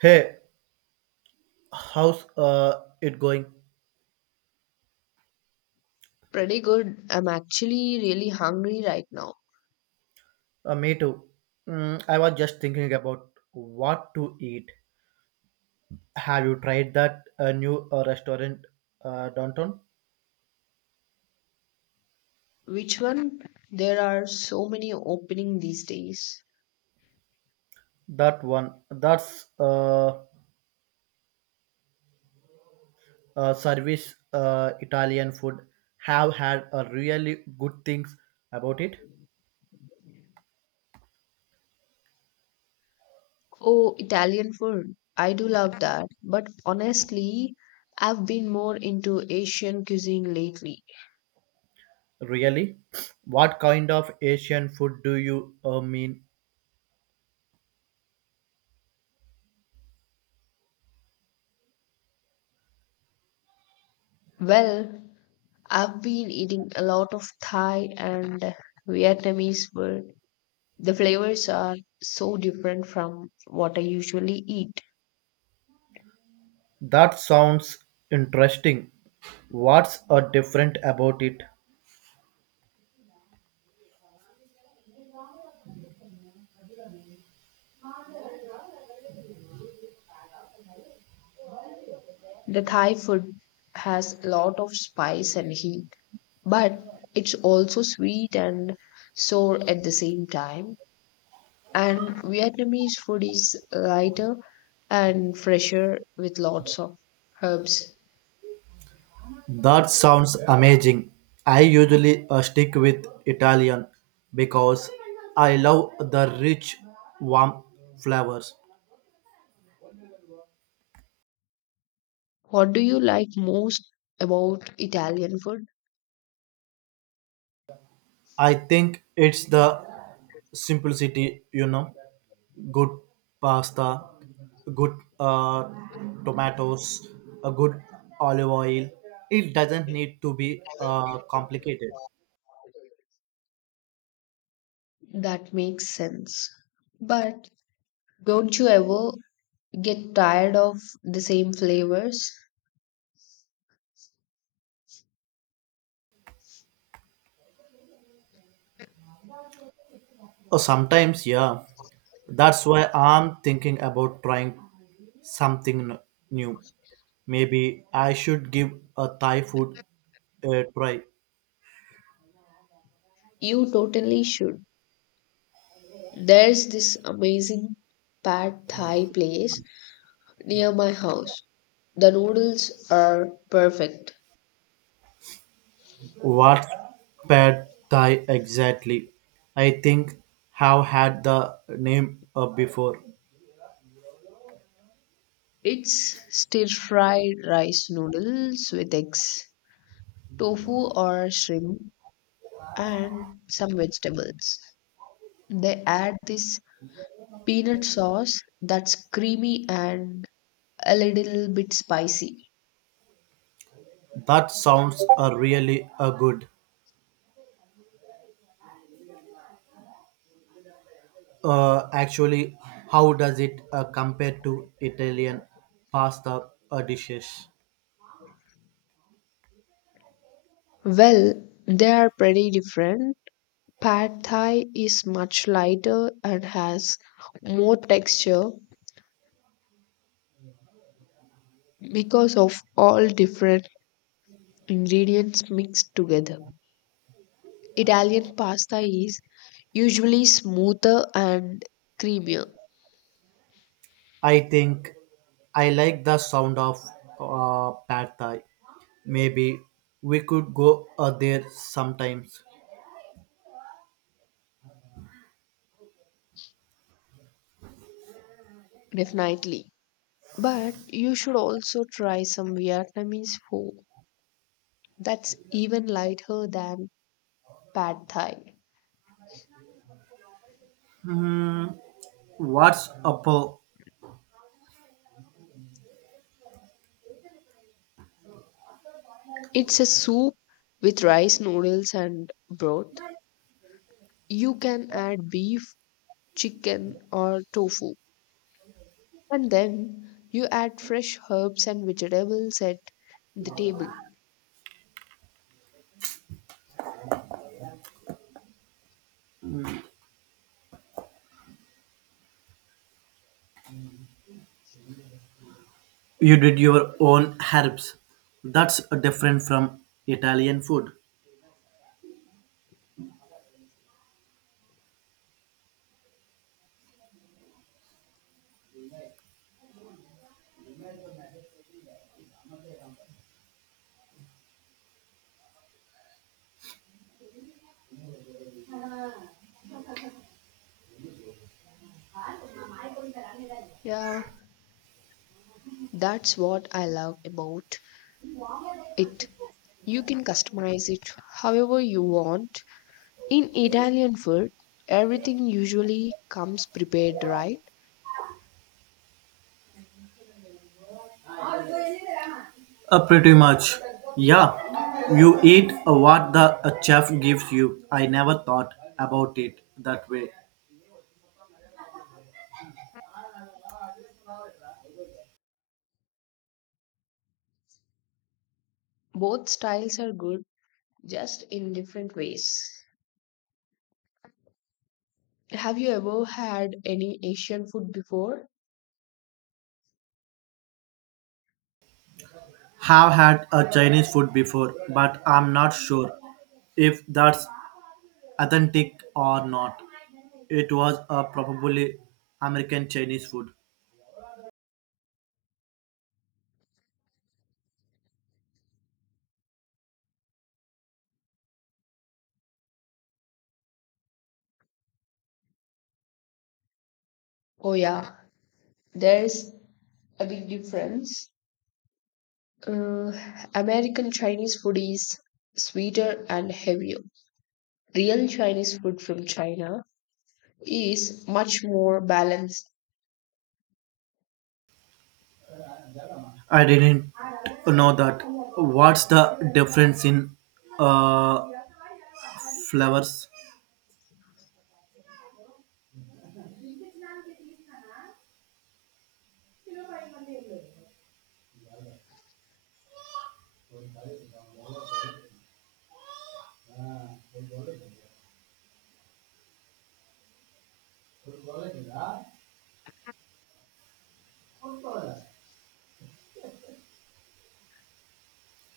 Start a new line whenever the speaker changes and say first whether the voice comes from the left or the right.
right: Hey, how's it going?
left: Pretty good. I'm actually really hungry right now.
right: Me too. Mm, I was just thinking about what to eat. Have you tried that new restaurant downtown?
left: Which one? There are so many opening these days.
right: That one. That's service Italian food. Have had really good things about it.
left: Oh, Italian food. I do love that. But honestly, I've been more into Asian cuisine lately.
right: Really? What kind of Asian food do you mean?
left: Well, I've been eating a lot of Thai and Vietnamese food. The flavors are so different from what I usually eat.
right: That sounds interesting. What's different about it?
left: The Thai food has a lot of spice and heat but it's also sweet and sour at the same time. And Vietnamese food is lighter and fresher with lots of herbs.
right: That sounds amazing. I usually stick with Italian because I love the rich, warm flavors.
left: What do you like most about Italian food?
right: I think it's the simplicity, you know, good pasta, good tomatoes, a good olive oil. It doesn't need to be complicated.
left: That makes sense. But don't you ever get tired of the same flavors?
right: Sometimes, yeah. That's why I'm thinking about trying something n- new. Maybe I should give a Thai food a try.
left: You totally should. There's this amazing pad thai place near my house. The noodles are perfect.
right: What's pad Thai exactly? I think have had the name before.
left: It's stir fried rice noodles with eggs, tofu or shrimp, and some vegetables. They add this peanut sauce that's creamy and a little bit spicy.
right: That sounds really good. Actually, how does it compare to Italian pasta dishes?
left: Well, they are pretty different. Pad Thai is much lighter and has more texture because of all different ingredients mixed together. Italian pasta is usually smoother and creamier,
right: I think I like the sound of pad Thai. Maybe we could go there sometimes.
left: definitely. But you should also try some Vietnamese food that's even lighter than pad thai.
right: Hmm. What's up?
left: It's a soup with rice noodles and broth. You can add beef, chicken, or tofu, and then you add fresh herbs and vegetables at the table.
right: You did your own herbs. That's different from Italian food.
left: Yeah, that's what I love about it. You can customize it however you want. In Italian food, everything usually comes prepared right.
right: Pretty much. Yeah. You eat what the chef gives you. I never thought about it that way.
left: Both styles are good, just in different ways. Have you ever had any Asian food before?
right: Have had a Chinese food before, but I'm not sure if that's authentic or not. It was probably American Chinese food.
left: Oh, yeah, there's a big difference. Uh, American Chinese food is sweeter and heavier. Real Chinese food from China is much more balanced.
right: I didn't know that. What's the difference in uh, flavors?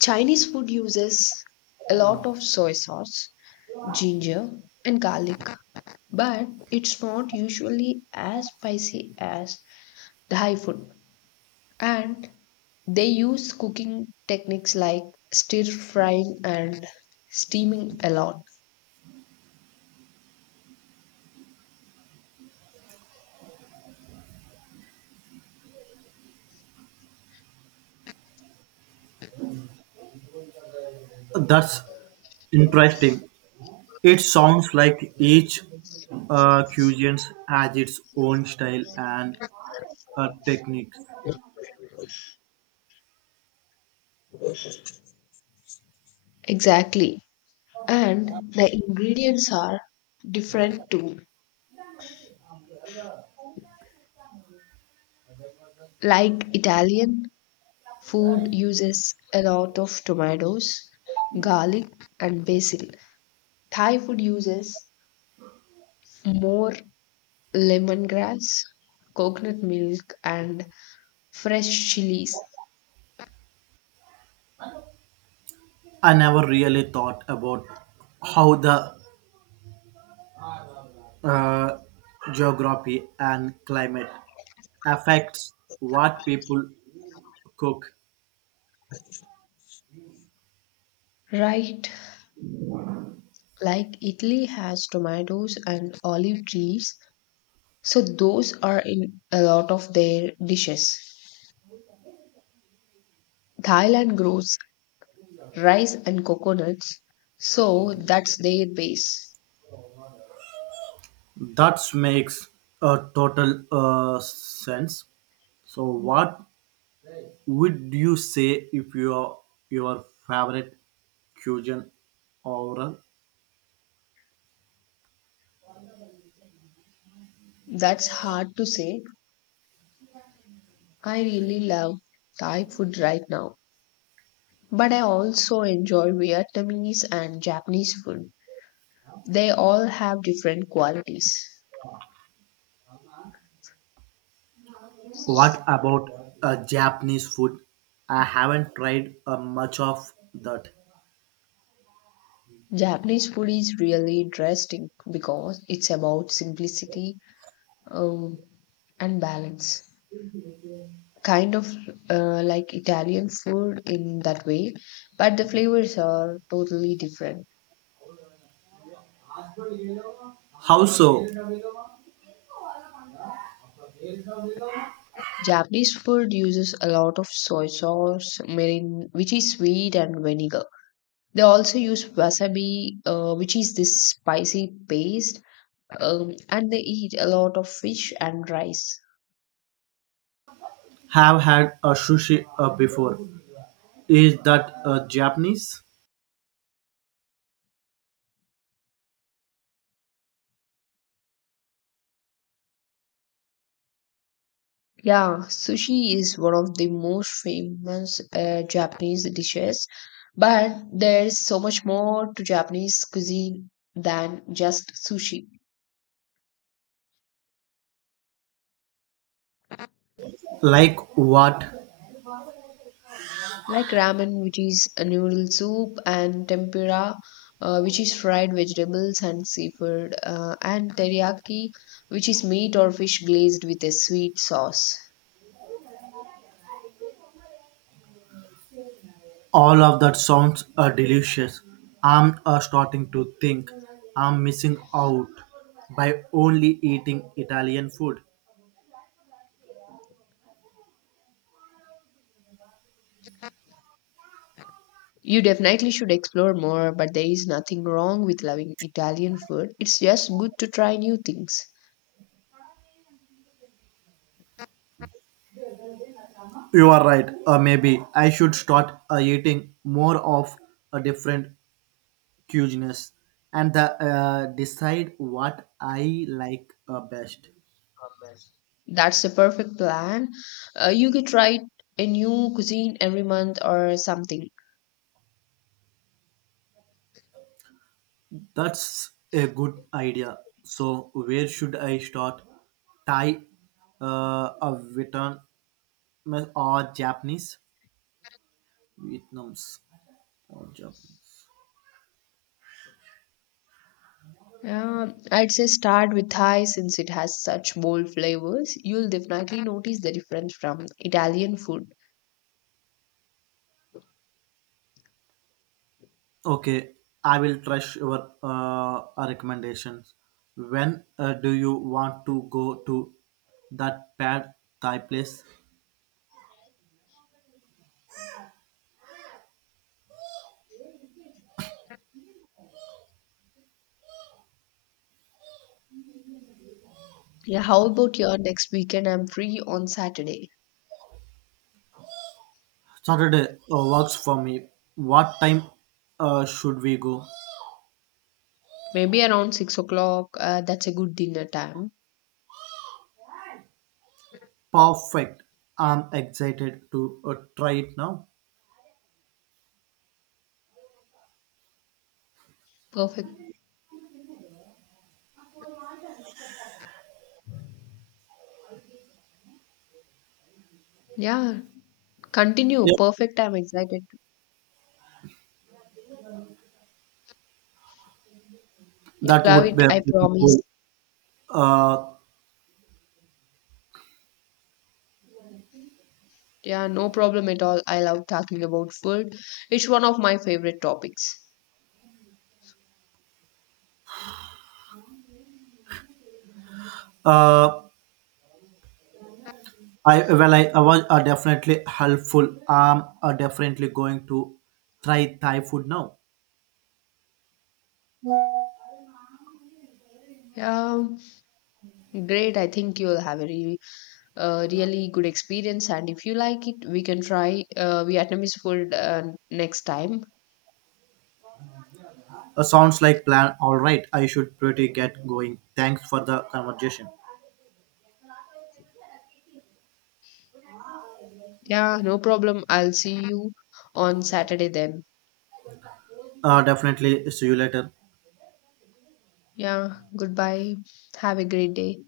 left: Chinese food uses a lot of soy sauce, ginger, and garlic, but it's not usually as spicy as Thai food. And they use cooking techniques like stir frying and steaming a lot.
right: That's interesting. It sounds like each cuisine has its own style and techniques.
left: Exactly. And the ingredients are different too. Like Italian food uses a lot of tomatoes, garlic, and basil. Thai food uses more lemongrass, coconut milk, and fresh chilies,
right: I never really thought about how the uh, geography and climate affects what people cook.
left: right? Like Italy has tomatoes and olive trees, so those are in a lot of their dishes. Thailand grows rice and coconuts, so that's their base.
right: That makes a total sense. So, what would you say if your favorite cuisine oral?
left: That's hard to say. I really love Thai food right now, but I also enjoy Vietnamese and Japanese food. They all have different qualities.
right: What about Japanese food? I haven't tried much of that.
left: Japanese food is really interesting because it's about simplicity um, and balance. Kind of like Italian food in that way, but the flavors are totally different.
right: How so?
left: Japanese food uses a lot of soy sauce, mirin, which is sweet, and vinegar. They also use wasabi, which is this spicy paste, and they eat a lot of fish and rice.
right: Have had a sushi before. Is that Japanese?
left: Yeah, sushi is one of the most famous Japanese dishes, but there's so much more to Japanese cuisine than just sushi.
right: Like what?
left: Like ramen, which is a noodle soup, and tempura, which is fried vegetables and seafood, and teriyaki, which is meat or fish glazed with a sweet sauce.
right: All of that sounds delicious. I'm starting to think I'm missing out by only eating Italian food.
left: You definitely should explore more, but there is nothing wrong with loving Italian food. It's just good to try new things.
right: You are right. Maybe I should start eating more of a different cuisines and decide what I like best.
left: That's the perfect plan. You could try a new cuisine every month or something.
right: That's a good idea. So where should I start? Thai, a Vietnam or Japanese? Vietnam's or Japanese.
left: Yeah, I'd say start with Thai since it has such bold flavors. You'll definitely notice the difference from Italian food.
right: Okay, I will trust your recommendations. When do you want to go to that pad Thai place?
left: Yeah, how about your next weekend? I'm free on Saturday.
right: Saturday works for me. What time should we go?
left: Maybe around 6 o'clock. That's a good dinner time.
right: Perfect. I'm excited to try it now.
left: Perfect. Yeah, continue.
right: Yeah,
left: Perfect. I'm excited. You
right: that
left: love
right: would
left: it,
right: be
left: I
right: pretty
left: promise.
right: cool. Uh,
left: Yeah, no problem at all. I love talking about food. It's one of my favorite topics.
right: uh, I well, I was definitely helpful. I'm definitely going to try Thai food now.
left: Yeah, great. I think you'll have a really, really good experience. And if you like it, we can try Vietnamese food next time.
right: Sounds like plan. All right, I should pretty get going. Thanks for the conversation.
left: Yeah, no problem. I'll see you on Saturday then.
right: Definitely. See you later.
left: Yeah, goodbye. Have a great day.